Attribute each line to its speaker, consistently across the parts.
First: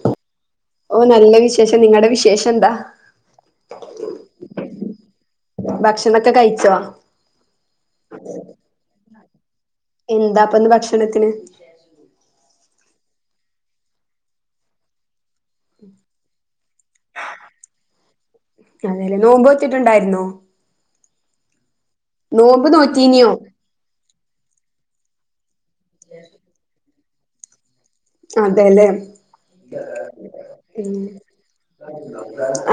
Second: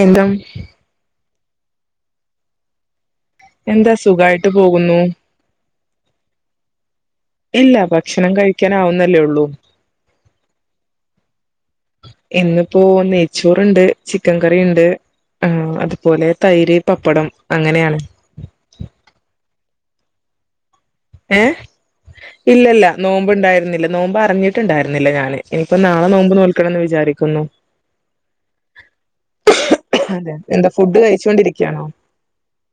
Speaker 1: എന്താ
Speaker 2: ഓ നല്ല വിശേഷം നിങ്ങടെ വിശേഷം എന്താ
Speaker 1: എന്താ സുഖായിട്ട് പോകുന്നു
Speaker 2: ഭക്ഷണൊക്കെ കഴിച്ചോ
Speaker 1: ഇല്ല ഭക്ഷണം കഴിക്കാൻ ആവുന്നല്ലേ ഉള്ളൂ
Speaker 2: എന്താപ്പയിന്ന് ഭക്ഷണത്തിന്
Speaker 1: ഇന്നിപ്പോ നെയ്ച്ചോറുണ്ട് ചിക്കൻ കറിയുണ്ട് ആ അതുപോലെ തൈര് പപ്പടം അങ്ങനെയാണ്
Speaker 2: ട്ടുണ്ടായിരുന്നോ
Speaker 1: ഏ ഇല്ലല്ല
Speaker 2: നോറ്റീനിയോ
Speaker 1: നോമ്പ് ഉണ്ടായിരുന്നില്ല നോമ്പ് അറിഞ്ഞിട്ടുണ്ടായിരുന്നില്ല ഞാന് ഇനിപ്പോ നാളെ നോമ്പ് നോൽക്കണം എന്ന് വിചാരിക്കുന്നു
Speaker 2: അതെല്ലേ.
Speaker 1: അതെ എന്താ ഫുഡ്
Speaker 2: മ്ഹ്
Speaker 1: കഴിച്ചോണ്ടിരിക്കയാണോ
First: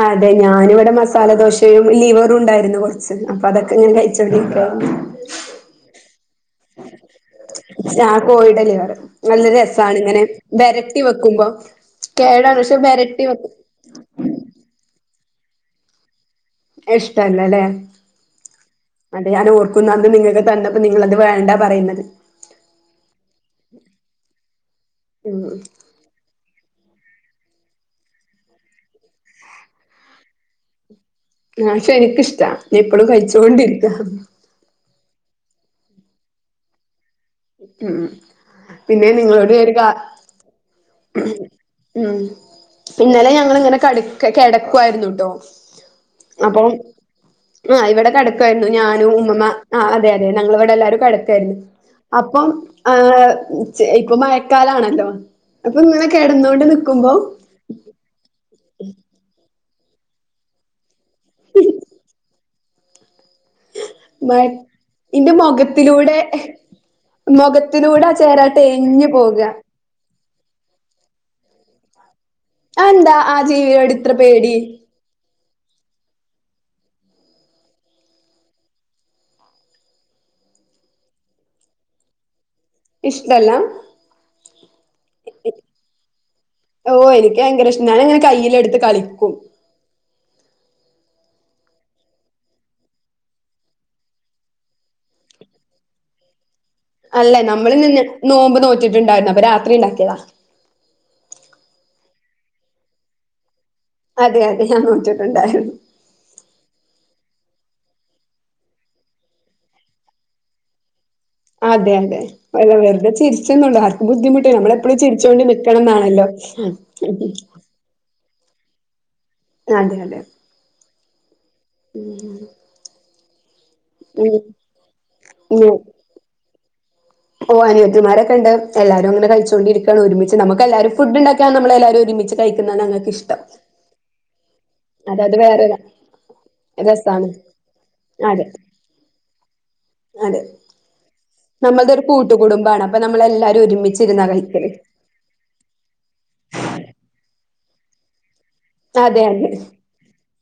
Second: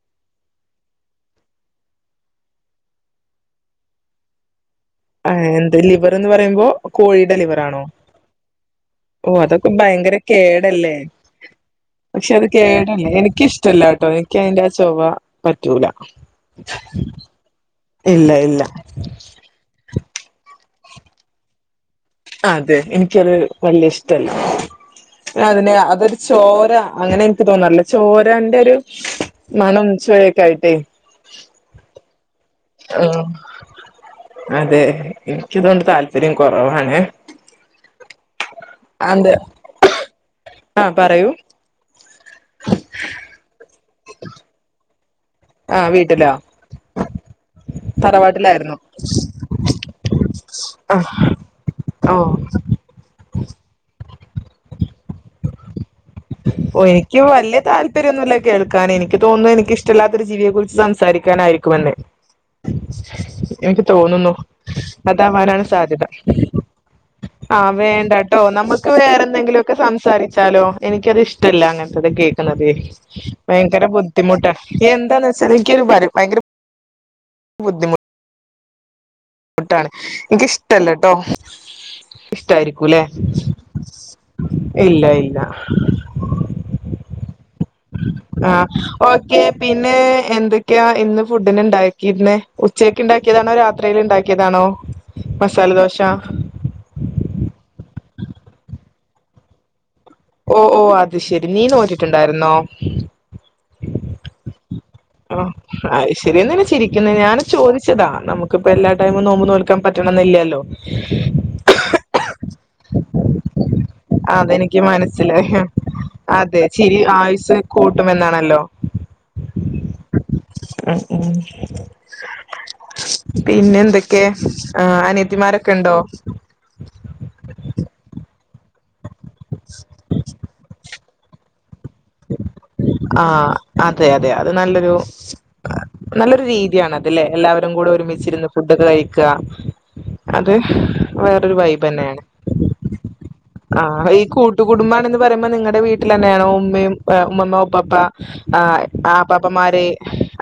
Speaker 2: അതെ ഞാനിവിടെ മസാല ദോശയും [unintelligible] ലിവറും ഉണ്ടായിരുന്നു കൊറച്ച് അപ്പോ അതൊക്കെ ഇങ്ങനെ കഴിച്ചോണ്ടിരിക്കാ
Speaker 1: ആഹ് എന്ത് ലിവറെന്ന് പറയുമ്പോ കോഴിയുടെ ലിവറാണോ?
Speaker 2: ഞാൻ കോഴിയുടെ ലിവർ
Speaker 1: ഓഹ്
Speaker 2: നല്ല
Speaker 1: അതൊക്കെ
Speaker 2: രസാണ്
Speaker 1: ഭയങ്കര
Speaker 2: ഇങ്ങനെ
Speaker 1: കേടല്ലേ?
Speaker 2: വെരട്ടി വെക്കുമ്പോ
Speaker 1: പക്ഷെ അത്
Speaker 2: കേടാണ്
Speaker 1: കേടല്ലേ
Speaker 2: വെരട്ടി വെക്കും
Speaker 1: എനിക്കിഷ്ടല്ലാട്ടോ എനിക്ക് അയ്ന്റെ ആ ചൊവ പറ്റൂല.
Speaker 2: ഇഷ്ടല്ലല്ലേ
Speaker 1: ഇല്ല ഇല്ല
Speaker 2: അത് ഞാൻ ഓർക്കുന്നു അന്ന് നിങ്ങക്ക് തന്ന നിങ്ങളത് വേണ്ട പറയുന്നത്.
Speaker 1: അതെ എനിക്കത് വല്യ ഇഷ്ടല്ല.
Speaker 2: ഉം
Speaker 1: അതിനെ അതൊരു ചോര അങ്ങനെ എനിക്ക് തോന്നാർല്ല. ചോരാന്റൊരു മണം ചൊയൊക്കെ ആയിട്ടേ
Speaker 2: ആഹ് ശേ എനിക്കിഷ്ടാ ഞാപ്പ്‌ളും കഴിച്ചോണ്ടിരിക്ക
Speaker 1: എനിക്കിതോണ്ട് താല്പര്യം കൊറവാണ്.
Speaker 2: ഉം പിന്നെ നിങ്ങളോട് ഞാ ഒര് കാ
Speaker 1: ആഹ് പറയൂ
Speaker 2: ഉം ഇന്നലെ ഞങ്ങളിങ്ങനെ കടി കെടക്കുവായിരുന്നു.
Speaker 1: ആഹ് വീട്ടിലോ
Speaker 2: അപ്പം ആഹ് ഇവടെ കെടക്കായിരുന്നു.
Speaker 1: തറവാട്ടിലായിരുന്നു
Speaker 2: ഞാനും ഉമ്മമ്മ ആ അതെ അതെ ഞങ്ങള് വിടെ എല്ലാരും
Speaker 1: ആഹ്
Speaker 2: കെടക്കായിരുന്നു
Speaker 1: ഓഹ്
Speaker 2: അപ്പം ആ ചെ പ്പൊ മഴക്കാലാണല്ലോ. ഇങ്ങനെ കെടന്നോണ്ട്
Speaker 1: ഓഹ്
Speaker 2: നിക്കുമ്പോ
Speaker 1: എനിക്ക് വല്യ താല്പര്യന്നുല്ല കേൾക്കാന് എനിക്ക് തോന്നുന്നു എനിക്ക് ഇഷ് ട്ടല്ലാത്തൊരു ജീവിയെ കുറിച്ച് സംസാരിക്കാനായിരിക്കുമെന്ന്. എനിക്ക് തോന്നുന്നു
Speaker 2: മഴ ഇന്റെ
Speaker 1: അതാവാനാണ് സാധ്യത.
Speaker 2: മൊഖത്തിലൂടെ
Speaker 1: ആഹ്
Speaker 2: മൊഖത്തിലൂടെ ആ
Speaker 1: വേണ്ടട്ടോ
Speaker 2: ചേരാട്ട
Speaker 1: നമുക്ക്
Speaker 2: എഴഞ്ഞു
Speaker 1: വേറെ
Speaker 2: പോകാ
Speaker 1: എന്തെങ്കിലൊക്കെ സംസാരി ച്ചാലോ എനിക്കത് ഇഷ്ടല്ല അങ്ങനെത്തത് കേ ക്ക്ണതെ.
Speaker 2: അതെന്താ ആ
Speaker 1: ഭയങ്കര
Speaker 2: ജീവിയോട് ഇത്ര
Speaker 1: ബുദ്ധിമുട്ടാ
Speaker 2: പേടി
Speaker 1: ഇത് എന്താന്നച്ചാല് ഇൻക്കൊരു വരും ഭയങ്കര ബുദ്ധിമു മുട്ടാണ് ഇൻക്കിഷ്ടല്ലട്ടോ. ഇഷ്ടായിരിക്കൂല്ലെ
Speaker 2: ഇഷ്ടല്ല
Speaker 1: ഇല്ല ഇല്ല.
Speaker 2: ഓ എനിക്ക് ഭയങ്കര ഇഷ്ടാ ഞാനങ്ങനെ
Speaker 1: ആഹ്
Speaker 2: കയ്യിലെടുത്ത് കളിക്കും.
Speaker 1: ഓക്കെ പിന്നെ എന്തൊ ക്കയാ ഇന്ന് ഫുഡിന് ഇണ്ടാക്കിരുന്നെ. ഉച്ചക്ക് ഇണ്ടാക്കിയതാണോ രാത്രില് ഇണ്ടാക്കിയതാണോ? മസാലദോശ.
Speaker 2: അല്ല നമ്മളിന്ന് നോമ്പ് നോറ്റിട്ടുണ്ടായിരുന്നു അപ്പൊ രാത്രി ഇണ്ടാക്കിയതാ.
Speaker 1: ഓഹ് ഓഹ് അത് ശെരി നീ നോറ്റിട്ടുണ്ടായിരുന്നോ?
Speaker 2: അതെ അത്
Speaker 1: ആഹ് അയിശെരി എന്തിനാ ചിരിക്കുന്നെ ഞാന് ചോദിച്ചതാ നമുക്കിപ്പം എല്ലാ ടൈമും നോമ്പു നോൽക്കാൻ പറ്റണംന്നില്ലല്ലോ
Speaker 2: അതെ അതെ അല്ല വെറുതെ ചിരിച്ചെന്നുള്ളൂ ആർക്കും ബുദ്ധിമുട്ട് നമ്മള്
Speaker 1: അതെനിക്ക്
Speaker 2: എപ്പോഴും ചിരിച്ചോണ്ട്
Speaker 1: മനസ്സിലായി
Speaker 2: നിക്കണംന്നാണല്ലോ
Speaker 1: അതെ ചിരി ആയുസ്സ് കൂട്ടും. [unintelligible]
Speaker 2: അതെയതെ
Speaker 1: ഉം ഉം പിന്നെ എന്തൊക്കെയാ?
Speaker 2: ഉം
Speaker 1: അനിയത്തിമാരൊക്കെ ഉണ്ടോ?
Speaker 2: ഓഹ് അനിയത്തിമാരൊക്കെണ്ട്, എല്ലാരും അങ്ങനെ കഴിച്ചോണ്ടിരിക്കയാണ്, ഒരുമിച്ച് നമ്മക്ക് എല്ലാരും ഫുഡുണ്ടാക്കിയാല് നമ്മൾ എല്ലാരും ഒരുമിച്ച് കഴിക്കുന്ന ഞങ്ങക്ക് ഇഷ്ടം
Speaker 1: ആഹ് അതെ അതെ അത് നല്ലൊരു നല്ലൊരു രീതിയാണ് അതല്ലേ
Speaker 2: രസാണ്
Speaker 1: എല്ലാവരും കൂടെ
Speaker 2: അതെ
Speaker 1: ഒരുമിച്ചിരുന്ന് ഫുഡൊക്കെ കഴിക്കുക
Speaker 2: അതെ.
Speaker 1: അത് വേറൊരു
Speaker 2: നമ്മൾടെ ഒരു
Speaker 1: വൈബെന്നെയാണ്
Speaker 2: കൂട്ടുകുടുംബാണ് അപ്പൊ നമ്മളെല്ലാരും
Speaker 1: ആഹ് ഈ
Speaker 2: ഒരുമിച്ചിരുന്നാ കഴിക്കല്.
Speaker 1: കൂട്ടുകുടുംബ് മ്പാണെന്ന് പറയുമ്പോ നിങ്ങടെ വീട്ടിലെന്നെയാണോ? ഉമ്മയും ആഹ് ഉമ്മമ്മ, ഉപ്പപ്പ, ആഹ്
Speaker 2: അതെ അതെ
Speaker 1: ആപ്പാപ്പമാര്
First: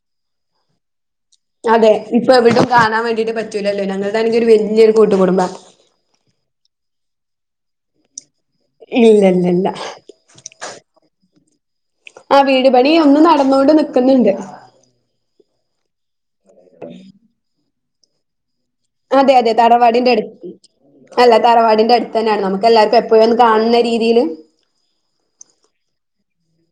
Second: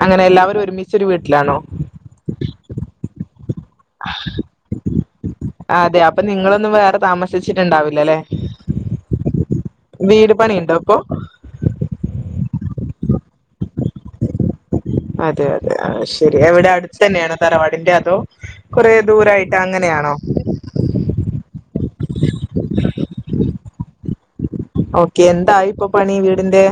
Speaker 1: അങ്ങനെ എല്ലാവരും ഒരുമിച്ച്
Speaker 2: അതെ ഇപ്പൊ എനവിടും കാണാൻ വേണ്ടിട്ട് പറ്റ് പറ്റൂലല്ലോ ഞങ്ങൾതാണെങ്കി ഒരു വെല്ല്യൊരു കൂട്ടു കുടുംബാ
Speaker 1: ച്ചിട്ടുണ്ടാവില്ലല്ലേ
Speaker 2: ഇല്ലല്ലല്ല
Speaker 1: വീട് പണിയുണ്ടോ ഇപ്പൊ?
Speaker 2: ആഹ് വീടുപണി ഒന്ന് നടന്നോണ്ട് നിക്കുന്നുണ്ട്
Speaker 1: അതെയതെ ആഹ് ശരി എവിടെ അടുത്തെന്നെയാണോ തറവാടിന്റെ അതോ കൊറേ
Speaker 2: അതെയതെ
Speaker 1: ദൂരായിട്ട്
Speaker 2: തറവാടിന്റെ
Speaker 1: അങ്ങനെയാണോ?
Speaker 2: അടുത്ത് അല്ല തറവാടിന്റെ അടുത്തന്നാണ്. നമുക്ക് എല്ലാർക്കും എപ്പോഴും ഒന്ന് കാണുന്ന രീതിയില്
Speaker 1: ഓക്കെ എന്താ ഇപ്പൊ പണി വീടിന്റെ?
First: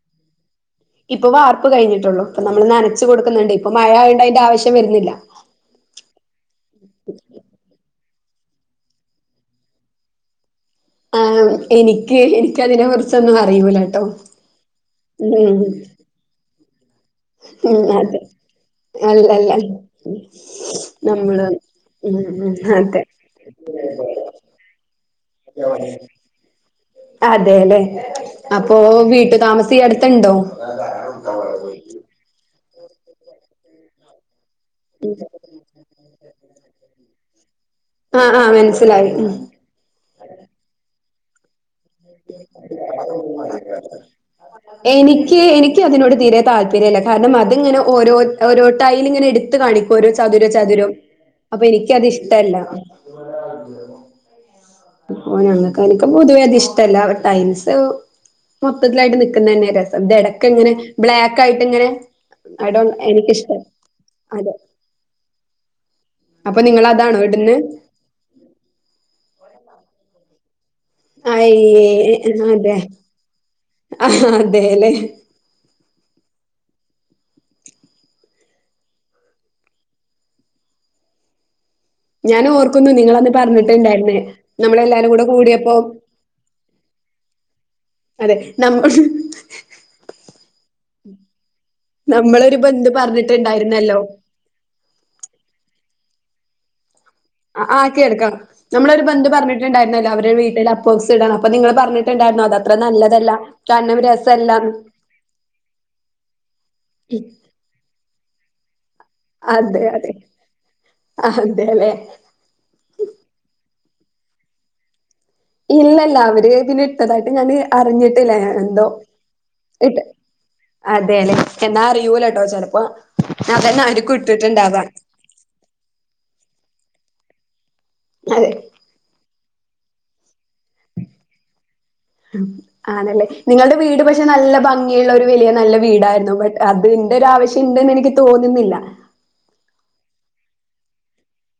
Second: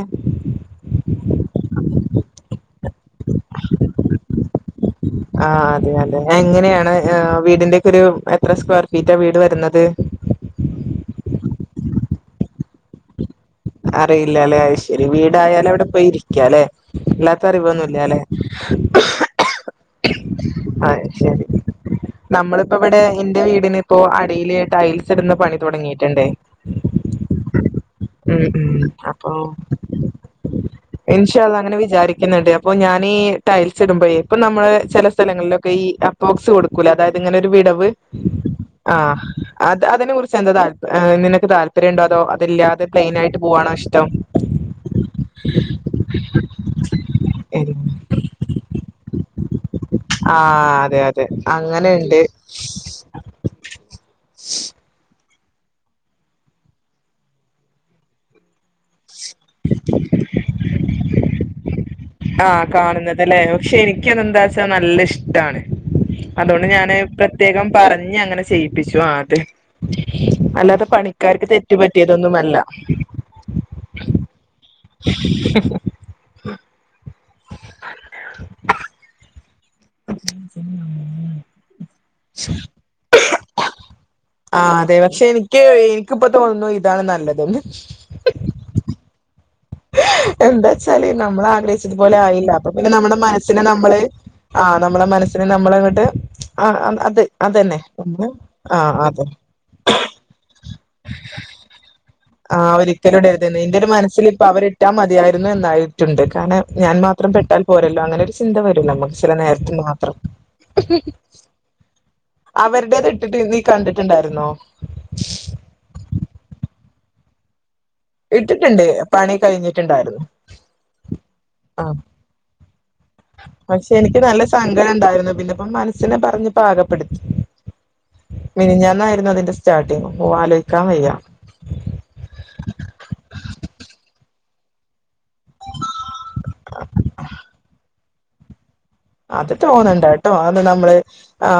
Speaker 2: ഇപ്പൊ വാർപ്പ് കഴിഞ്ഞിട്ടുള്ളു. ഇപ്പൊ നമ്മള് നനച്ചു കൊടുക്കുന്നുണ്ട്. ഇപ്പൊ മഴ ആയോണ്ട് അയിന്റെ ആവശ്യം വരുന്നില്ല.
Speaker 1: ആഹ് അതെയതെ എങ്ങനെയാണ് വീടിന്റെക്കെ ഒരു എത്ര സ്ക്വയർ ഫീറ്റാ വീട് വരുന്നത്?
Speaker 2: ആഹ് എനിക്ക് എനിക്കതിനെ കുറിച്ചൊന്നും അ
Speaker 1: അറിയില്ലല്ലെ അത് ശരി വീടായാൽ
Speaker 2: ഉം.
Speaker 1: അവിടെ പോയി ഇരിക്ക ലെ. ഇല്ലാത്ത
Speaker 2: ഉം
Speaker 1: അറിവൊന്നുല്ലലെ.
Speaker 2: അതെ അല്ലല്ല
Speaker 1: ആഹ് ശരി
Speaker 2: നമ്മള് ഉം ഉം
Speaker 1: നമ്മളിപ്പോ ഇവിടെ
Speaker 2: അതെ
Speaker 1: ഇന്റെ വീടിന് ഇപ്പോ അടിയില് ടൈൽ സിടുന്ന പണി തുടങ്ങിയിട്ടുണ്ടെ
Speaker 2: അതെല്ലേ അപ്പൊ
Speaker 1: ഉം അപ്പൊ
Speaker 2: വീട്ടു താമസം ഈ അടുത്തുണ്ടോ
Speaker 1: ഇൻഷാ അല്ലാഹ് അങ്ങനെ വിചാരിക്ക്ന്ന് ണ്ട്. അപ്പൊ ഞാൻ ഈ ടൈൽസ് ഇടുമ്പഴെ ഇപ്പ നമ്മള് ചെല സ്ഥലങ്ങളിലൊക്കെ ഈ അപ്പോക്സ് കൊടുക് ക്കൂലേ അതായത് ഇങ്ങനെ ഒരു വിടവ്.
Speaker 2: ആഹ് ആഹ് മനസ്സിലായി
Speaker 1: ആഹ്
Speaker 2: ഉം
Speaker 1: അത് അതിനെ കുറിച്ച് എന്താ താല്പ ആഹ് നിനക്ക് താല്പര്യംണ്ടോ? അതോ അതില്ലാതെ പ്ലെയിനായിട്ട് പോവാണോ ഇഷ്ടം?
Speaker 2: എനിക്ക് എനിക്ക് അതിനോട് തീരെ താല്പര്യല്ല. കാരണം അതിങ്ങനെ ഓരോ ഓരോ ടൈല് ഇങ്ങനെ ഇട് ഒരു ചതുര
Speaker 1: ആഹ്
Speaker 2: ചതുരം.
Speaker 1: അതെ അതെ
Speaker 2: അപ്പൊ എനിക്ക് അത്
Speaker 1: അങ്ങനെണ്ട്
Speaker 2: ഇഷ്ടല്ല. ഓഹ് ഞങ്ങക്കതിക്ക് പൊതുവേ അത് ഇഷ്ടല്ല ടൈൽസ് മൊത്തത്തിലായിട്ട് നിക്കുന്നന്നെ രസം. ഇത് എടക്ക്ങ്ങനെ ബ്ലാക്ക് ആയിട്ട് ഇങ്ങനെ
Speaker 1: ആഹ്
Speaker 2: ഐ ഡോണ്ട്
Speaker 1: കാണുന്നത് ലേ.
Speaker 2: എനിക്കിഷ്ട
Speaker 1: പക്ഷെ എനി
Speaker 2: അതെ
Speaker 1: ക്കതെന്താച്ചാ നല്ല ഇഷ്ടാണ്.
Speaker 2: അപ്പൊ
Speaker 1: അതോണ്ട് ഞാന്
Speaker 2: നിങ്ങളതാണോ ഇടുന്നെ?
Speaker 1: പ്രത്യേകം പറഞ്ഞ് അങ്ങനെ ചെയ്യിപ്പിച്ചു ആത്. അല്ലാതെ പണിക്കാർക്ക് തെറ്റ്
Speaker 2: അയ്യേ
Speaker 1: പറ്റിയതൊന്നുമല്ല.
Speaker 2: അതെ ആഹ് അതേല്ലേ. ഞാൻ ഓർക്കുന്നു നിങ്ങളത് പറഞ്ഞിട്ടുണ്ടായിരുന്നേ.
Speaker 1: ആ
Speaker 2: നമ്മള്
Speaker 1: അതെ
Speaker 2: എല്ലാരും
Speaker 1: പക്ഷെ
Speaker 2: കൂടെ
Speaker 1: എനിക്ക്
Speaker 2: കൂടിയപ്പോ
Speaker 1: എനിക്കിപ്പോ തോന്നുന്നു [unintelligible]
Speaker 2: അതെ [unintelligible]
Speaker 1: എന്താച്ചാല് നമ്മൾ ആഗ്രഹിച്ചത്പോലെ ആയില്ല
Speaker 2: നമ്മളൊരു
Speaker 1: അപ്പ
Speaker 2: ബന്ധു
Speaker 1: പിന്നെ നമ്മുടെ മനസ്സിനെ
Speaker 2: പറഞ്ഞിട്ടുണ്ടായിരുന്നല്ലോ
Speaker 1: നമ്മള് ആ നമ്മളുടെ മനസ്സിനെ നമ്മള് [unintelligible] അതന്നെ
Speaker 2: ആഹ് കേൾക്കാം
Speaker 1: ആ
Speaker 2: നമ്മള ഒരു
Speaker 1: അതെ
Speaker 2: ബന്ധു പറഞ്ഞിട്ടുണ്ടായിരുന്നല്ലോ അവരുടെ വീട്ടിൽ അപ്പോക്സ് ഇടണം അപ്പൊ നിങ്ങള് പറഞ്ഞ
Speaker 1: ആഹ് ഒരിക്കലുടരുതെന്നത് എന്റെ ഒരു മനസ്സിൽ ഇപ്പൊ
Speaker 2: രസല്ലാന്ന്
Speaker 1: അവരിട്ടാ മതിയായിരുന്നു എന്നായിട്ടുണ്ട് കാരണം ഞാൻ മാത്ര പെട്ടാൽ പോരല്ലോ അങ്ങനെ ചിന്ത നമുക്ക് ചില നേരത്തിന്
Speaker 2: അതെ അതെ
Speaker 1: മാത്രം
Speaker 2: അതെല്ലേ
Speaker 1: അവരുടേത് ഇട്ടിട്ട് നീ കണ്ടിട്ടുണ്ടായിരുന്നോ
Speaker 2: തായിട്ട് ഞാൻ അറിഞ്ഞിട്ടില്ലഞ എന്തോ
Speaker 1: ഇട്ടിട്ടുണ്ട് പണി
Speaker 2: ഇട്ട്
Speaker 1: കഴിഞ്ഞിട്ടുണ്ടായിരുന്നു
Speaker 2: അതെല്ലെ എന്നാ
Speaker 1: ആ
Speaker 2: അറിയൂല കേട്ടോ ചെറു
Speaker 1: പക്ഷെ എനിക്ക് നല്ല സങ്കടം ണ്ടായിരുന്നു പിന്നെപ്പ മനസ്സിനെ പറഞ് പാകപ്പെടുത്തി
Speaker 2: അതെ
Speaker 1: മിനിഞ്ഞന്നായിരുന്നു അതിന്റെ സ്റ്റാർട്ടിങ് ഓ ആലോചിക്കാൻ വയ്യ
Speaker 2: ആണല്ലേ നിങ്ങളുടെ വീട് പക്ഷെ നല്ല ഭംഗി [unintelligible] വലിയ നല്ല വീടായിരുന്നു ബട്ട് അത് ന്റെ ഒരു ആവശ്യം ഉണ്ട്ന്ന് എനിക്ക് തോന്നുന്നില്ല
Speaker 1: അത് തോന്നണ്ട ട്ടോ അത് നമ്മള് ആ്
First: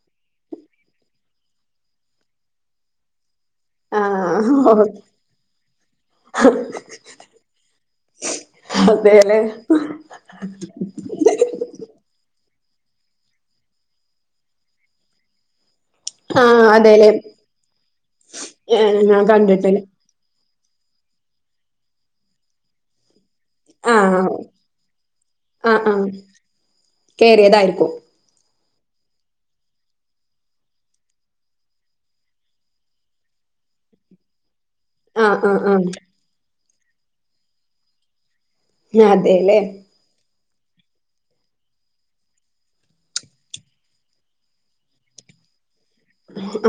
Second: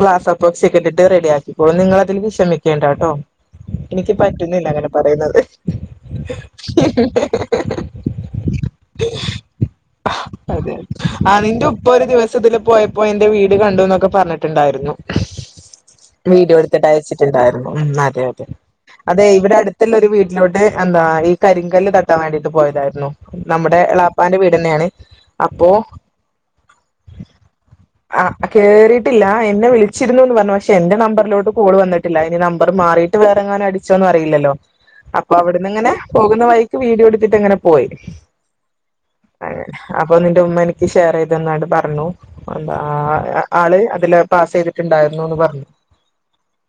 Speaker 1: ഗ്ലാസ്പ്പോക്സി ഒക്കെ ഇട്ടിട്ട് റെഡി ആക്കിക്കളും നിങ്ങ അതിൽ വിഷമിക്കേണ്ട കേട്ടോ എനിക്ക്
Speaker 2: ആഹ്
Speaker 1: പറ്റുന്നില്ല
Speaker 2: ഓഹ്
Speaker 1: അങ്ങനെ പറയുന്നത്
Speaker 2: അതേല്ലെ
Speaker 1: [unintelligible] ദിവസത്തില് പോയപ്പോ എന്റെ വീട് കണ്ടു എന്നൊക്കെ പറഞ്ഞിട്ടുണ്ടായിരുന്നു വീടിയോ
Speaker 2: ആഹ്
Speaker 1: എടുത്തിട്ട്
Speaker 2: അതേല്ലേ
Speaker 1: അയച്ചിട്ടുണ്ടായിരുന്നു ഉം അതെ അതെ
Speaker 2: ഏഹ് ഞാൻ
Speaker 1: അതെ ഇവിടെ
Speaker 2: കണ്ടിട്ടില്ല
Speaker 1: അടുത്തല്ല ഒരു വീട്ടിലോട്ട എന്താ ഈ കരിങ്കല്ല് കട്ടാൻ വേണ്ടിട്ട് പോയതായിരുന്നു നമ്മുടെ
Speaker 2: ആഹ്
Speaker 1: എളാപ്പാന്റെ വീട് തന്നെയാണ് അപ്പോൊ
Speaker 2: കയറിയതായിരിക്കും
Speaker 1: കേറിയിട്ടില്ല എന്നെ വിളിച്ചിരുന്നുന്ന് പറഞ്ഞു പക്ഷെ എന്റെ നമ്പറിലോട്ട് കൂൾ വന്നിട്ടില്ല ഇനി നമ്പർ മാറിയിട്ട് വ അങ്ങനെ അടിച്ചോന്നും അറില്ലോ അപ്പൊ
Speaker 2: ആഹ് ആഹ്
Speaker 1: അവിടുന്ന് ഇങ്ങനെ
Speaker 2: ആഹ്
Speaker 1: പോകുന്ന വൈക്ക് വീഡിയോ എടുത്തിട്ട് അങ്ങനെ പോയി
Speaker 2: അതെല്ലേ
Speaker 1: എക്ക്ഷർ ഇതെന്നായിട്ട് പറഞ്ഞു എന്ത ആള് അതില് പാസ് ചെയ്തിട്ടുണ്ടായിരുന്നുന്ന് പറഞ്ഞു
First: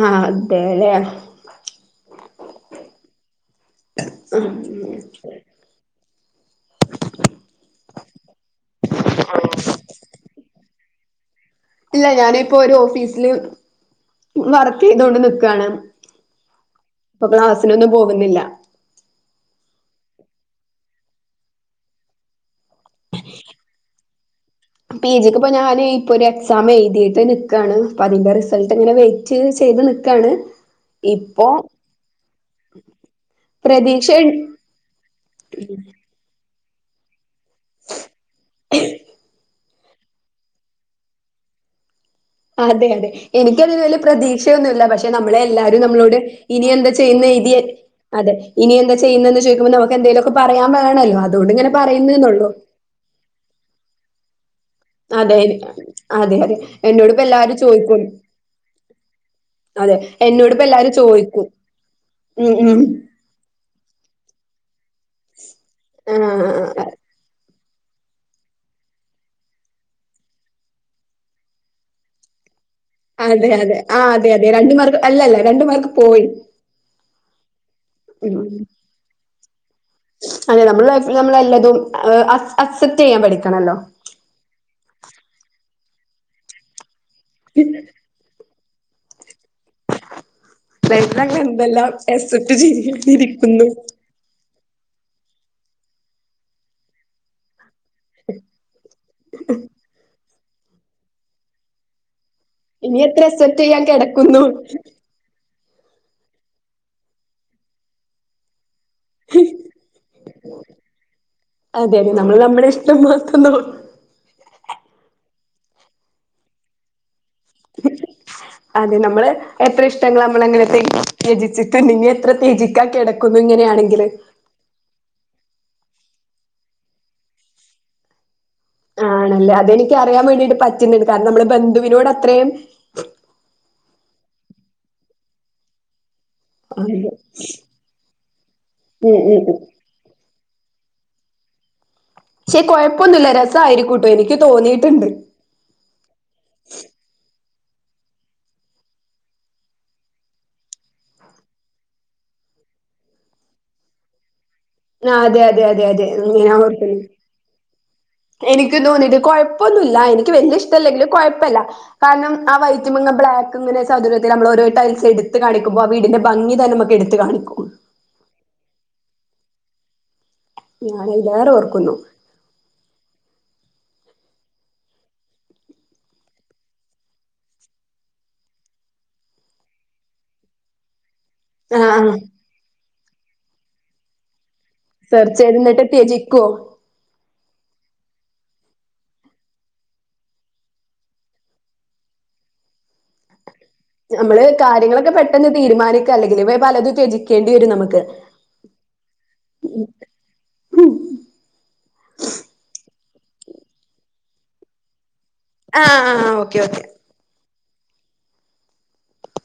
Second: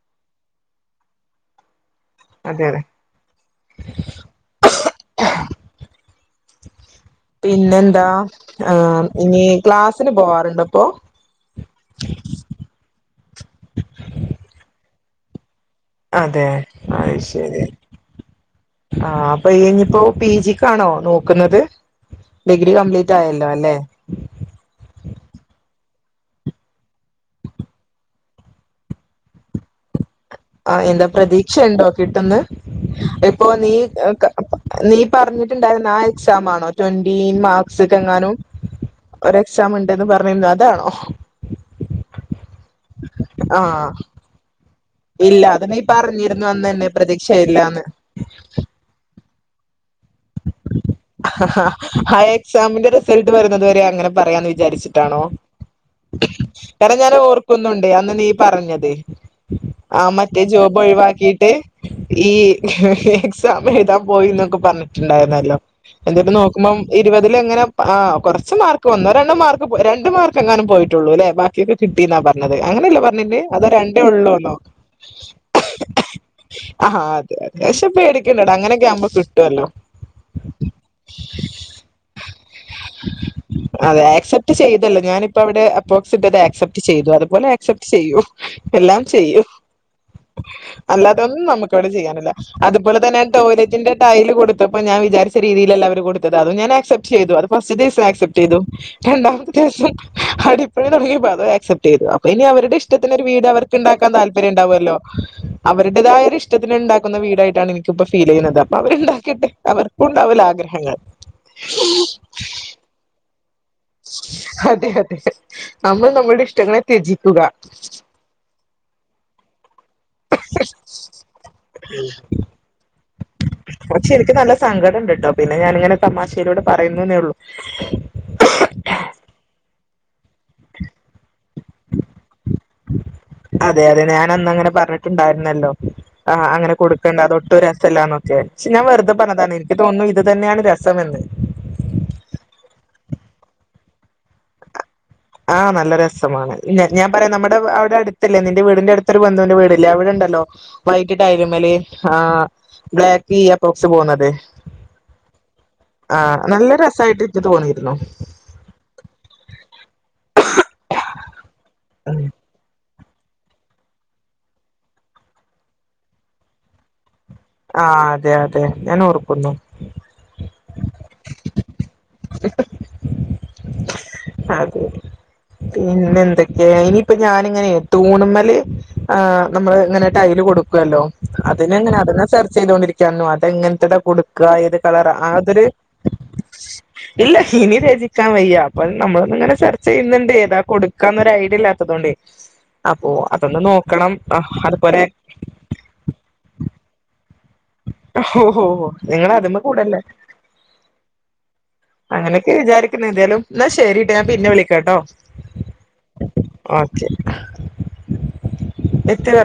Speaker 2: ആഹ അതെ അല്ലേ
Speaker 1: അതെ അതെ
Speaker 2: [inaudible]
Speaker 1: പിന്നെ എന്താ ആ ഇനി ക്ലാസിന് പോവാറുണ്ട് അപ്പോൊ
Speaker 2: ഇല്ല ഞാനിപ്പോൊ ഒരു ഓഫീസിില് വർക്ക് ചെയ്തൊണ്ട് നിക്കുകയാണ്
Speaker 1: അതെ അത് ശരി
Speaker 2: പോകുന്നില്ല
Speaker 1: ആഹ അപ്പൊ ഈഞ്ഞിപ്പോ പി ജിക്ക്ാണോ നോക്കുന്നത് ഡിഗ്രി കംപ്ലീറ്റ് ആയല്ലോ അല്ലെ
Speaker 2: പി ജിക്ക് ഇപ്പോൾ ഞാൻ ഇപ്പോൾ ഒരു എക്സാം എഴുതിയിട്ട് നിൽക്കുവാണ് അപ്പോൾ അതിൻ്റെ റിസൾട്ട് ഇങ്ങനെ വെയിറ്റ് ചെയ്ത് നിൽക്കും
Speaker 1: ആ എന്താ പ്രതീക്ഷ ഉണ്ടോ കിട്ടന്ന് ഇപ്പോൊ നീ
Speaker 2: പ്രതീക്ഷ
Speaker 1: നീ പറഞ്ഞിട്ടുണ്ടായിരുന്ന ആ എക്സാ ആണോ ട്വന്റിീ മാർക്സ് ഒക്കെ എങ്ങാനും മുണ്ടന്ന് പറഞ്ഞിരുന്നു അതാണോ
Speaker 2: അതെ അതെ എനിക്കതിന്
Speaker 1: ആഹ്
Speaker 2: വലിയ പ്രതീക്ഷയൊന്നുമല്ല പക്ഷെ നമ്മളെ
Speaker 1: ഇല്ല അത് നീ
Speaker 2: എല്ലാരും നമ്മളോട്
Speaker 1: പറഞ്ഞിരുന്നു അന്ന്
Speaker 2: ഇനി
Speaker 1: തന്നെ
Speaker 2: എന്താ ചെയ്യുന്നതി
Speaker 1: പ്രതീക്ഷയില്ലാന്ന്
Speaker 2: അതെ ഇനി എന്താ ചെയ്യുന്നന്ന് ചോദിക്കുമ്പോ എന്തേലുമൊക്കെ പറയാൻ വേണല്ലോ അതുകൊണ്ട്ിങ്ങനെ പറയുന്നന്നള്ളോ
Speaker 1: അങ്ങന പറയാ വിചാരിച്ചിട്ടാണോ
Speaker 2: അതെ അതെ
Speaker 1: വറെ ഞാൻ
Speaker 2: എന്നോടിപ്പോ എല്ലാരും
Speaker 1: ഓർക്കുന്നുണ്ട്േ
Speaker 2: ചോദിക്കും
Speaker 1: അന്ന് നീ പറഞ്ഞത്
Speaker 2: അതെ
Speaker 1: ആ മറ്റേ
Speaker 2: എന്നോടിപ്പോ
Speaker 1: ജോബ്
Speaker 2: എല്ലാരും ചോദിക്കും
Speaker 1: ഒഴിവാക്കിയിട്ട് ഈ
Speaker 2: ഉം ഉം
Speaker 1: എക്സാം എഴുതാൻ പോയിന്നൊക്ക ിണ്ടരുന്ന നോക്ക്പ
Speaker 2: ആഹ്
Speaker 1: ഇരുപതില് നെ ആ കുറച്ച് മാർക്ക് വന്നോ ര മാർക്ക് രണ്ട് മാർക്ക് എങ്ങാനും പോയിട്ടുള്ളൂ അല്ലേ ബാക്കിൊക്കെ കിട്ടിന്നാ പറഞ്ഞത് അതെ അങ്ങനെയല്ല പറഞ്ഞിേ
Speaker 2: അതെ
Speaker 1: അത
Speaker 2: അതെ ആ
Speaker 1: രണ്ടേ
Speaker 2: അതെ അതെ
Speaker 1: ഉള്ളുന്നോ
Speaker 2: രണ്ട് മാർക്ക് അല്ലല്ല രണ്ട് മാർക്ക് പോയി
Speaker 1: ആഹ
Speaker 2: ഉം
Speaker 1: അഹാ
Speaker 2: അതെ നമ്മൾ നമ്മൾ എല്ലാതും അക്സെപ്റ്റ് ചെയ്യാൻ പ
Speaker 1: ചെയ്തല്ല ഞാനിപ്പോ അവിടെ അ്രോക്സി അ ആക്സെപ്റ്റ് ചെയ്തു അതുപോലെ ആക്സെപ്റ്റ് ചെയ്യും എല്ലാം ചെയ്യും
Speaker 2: [inaudible] ലൈഫിലങ്ങനെ
Speaker 1: അല്ലാതൊന്നും
Speaker 2: എന്തെല്ലാം
Speaker 1: നമുക്ക്ിവിടെ ചെയ്യാനില്ല
Speaker 2: അക്സെപ്റ്റ്
Speaker 1: അതുപോലെ തന്നെ
Speaker 2: ചെയ്തിരിക്കുന്നു
Speaker 1: ടോയ്ലറ്റിന്റെ ടൈൽ കൊടു അപ്പപ്പോ ഞാ വിചരിച്ച രീതിയിലല്ല അവര് കൊടുത്തത് അ ഞൻ ആക്സെ് ചെയ്ത് ം ആക്സെപ്റ്റ് ചെയ്തു രണ്ടാമത്തെ ദിവസം അടിപ്പഴ നമു ആക്സെപ്റ്റ് ചെയ്തു ഇനി അവരുടെ
Speaker 2: ഇനി
Speaker 1: ഇഷ്ടത്തിന്ൊരു
Speaker 2: എത്ര
Speaker 1: വീട്
Speaker 2: അക്സെപ്റ്റ്
Speaker 1: അവർക്ക്
Speaker 2: ചെയ്യാൻ
Speaker 1: ഉണ്ടാക്കാൻ
Speaker 2: കിടക്കുന്നു
Speaker 1: താല്പര്യം ഉണ്ടാവുമല്ലോ അവരുടേതായൊ ഇഷ്ടത്തിന്ണ്ടാക്കുന്ന വീടായിട്ടാണ് എനിക്കിപ്പൊ ഫീൽ ചെയ്യുന്നത് അപ്പൊ അവരുണ്ടാക്കട്ടെ
Speaker 2: അതെ അതെ നമ്മൾ നമ്മുടെ ഇഷ്ടം മാത്തന്നോ
Speaker 1: അതെ അതെ നമ്മള് നമ്മളുടെ ഇഷ്ടങ്ങണെ തേജി
Speaker 2: അതെ നമ്മളെ എത്ര ഇഷ്ടങ്ങൾ നമ്മള അങ്ങനെ ത്ജിച്ചിട്ടുണ്ടെങ്കിൽ എത്ര ത്ജിക്കാ കിടക്കുന്നു ഇങ്ങനെയാണെങ്കില്
Speaker 1: പക്ഷെ എനിക്ക് നല്ല സങ്കടം ഉണ്ട കേട്ടോ പിന്നെ ഞാന ഇങ്ങനെ തമാശയിലോട് പറയുന്നെന്നേ ഉള്ളൂ
Speaker 2: എനി അറിയാൻ വേണ്ടിട്ട് പറ്റുന്നുണ്ട് കാരണം നമ്മള് ബന്ധുവിനോട് അത്രയും
Speaker 1: ന്ന അങ്ങനെ പറഞ്ഞിട്ടുണ്ടായിരുന്നല്ലോ ആ്
Speaker 2: അതെ
Speaker 1: അങ്ങനെടുക്കണ്ട അത ഒട്ടും രസമല്ലാന്നൊക്കെ പക്ഷ ഞാൻ
Speaker 2: ഉം ഉം
Speaker 1: വെറുതെഞ്ഞതാണ്
Speaker 2: ഉം
Speaker 1: എനി തോന്നുന്നു ഇത് അത് തന്നെയാണ് രസമ എെന്ന്
Speaker 2: പക്ഷെ കുഴപ്പൊന്നുമില്ല രസമായിയിരിക്കൂട്ടോ എനിക്ക് തോന്നിയിട്ടുണ്ട്
Speaker 1: ആഹ നല്ല രസമാണ് ഞാൻ പറയാൻ നമ്മുടെ അടെ അവിടെ അടുത്തല്ലേ നിന്റെ വീടിന്റെ അടുത്തൊരു ബന്ധുവിന്റെ വീടല്ലേ അവിടെണ്ടല്ലോ വൈകിട്ട് അമല ആ് ബ്ലാക്ക് പ്രോക്സ് പോണ അതെ
Speaker 2: ആ അതെ അതെ അതെ അതെ ന ഓർക്ക
Speaker 1: രസായിട്ട് എനിക്ക് തോന്നിയിരുന്നു
Speaker 2: എനിക്ക് തോന്നീട്ട് കൊഴപ്പൊന്നുമില്ല എനിക്ക് വല ഇഷ്ടല്ലെങ്കിൽ കുഴപ്പമല്ല
Speaker 1: ഉം.
Speaker 2: കാരണം ആ വ റ്റ ബ്ലക്ക് ഇങ്ങ സൗര്യത്തി നമ്മൾ രോ ടൈൽസ്ടുത്ത് കാണുമ്പോ ആ വീന്റെ ഭംഗി തന്നെമുക്ക് എടുത്ത് കാണിക്കും
Speaker 1: ആ അതെ അതെ ഞാൻ ഓർക്കുന്നു
Speaker 2: ഞാന ഇ വേറെ ഓർക്കുന്നു
Speaker 1: [inaudible] ആെ പിന്നെ എന്തൊക്കെയ ഇനിയിപ്പ ഞാനിങ്ങനെ തൂണുമമ്മൽ ആ് നമ്മള് ഇങ്ങനട്ടലും കൊടുക്കല്ലോ അതിനെ
Speaker 2: ആഹ്
Speaker 1: എങ്ങനെ അതെ
Speaker 2: ആഹ്
Speaker 1: സെർച്ച് ചെയ്തൊണ്ടിരിക്കരുന്നു അതെങ്ങനത്തെതാ കൊടു ത് കളർ
Speaker 2: സെർച്ച് ചെയ്ത്
Speaker 1: അതൊരു
Speaker 2: എന്നിട്ട് ത്യജിക്കോ
Speaker 1: ഇല്ല ഇനി രചിക്കാൻ വയ്യാ അപ്പൾ നമ്മള ഇങ്ങനെ ചെർച്ച ചെയ്യുന്നുണ്ട് ഏതാ കൊടുക്കാന്നൊ ഐഡിയ ഇല്ലാത്തത കൊണ്ട് അപ്പോൊ
Speaker 2: നമ്മള് കാര്യങ്ങളൊക്കെ പെട്ടെന്ന് തീരുമാനിക്കുക അല്ലെങ്കിൽ ഇ പലത്ും ത്ജിക്ക േണ്ടി വരും നമുക്ക്
Speaker 1: ഓ ഓ നിങ്ങള് അതിമ്മ കൂടല്ലേ അങ്ങനെയൊക്കെ വിചാരിക്കുന്ന എന്തായാലും എന്നാ ശരിട്ടാ ഞാൻ പിന്നെ വിളിക്കട്ടോ
Speaker 2: ആഹ ആഹ ഓക്കെ ഓക്കെ
Speaker 1: എത്തി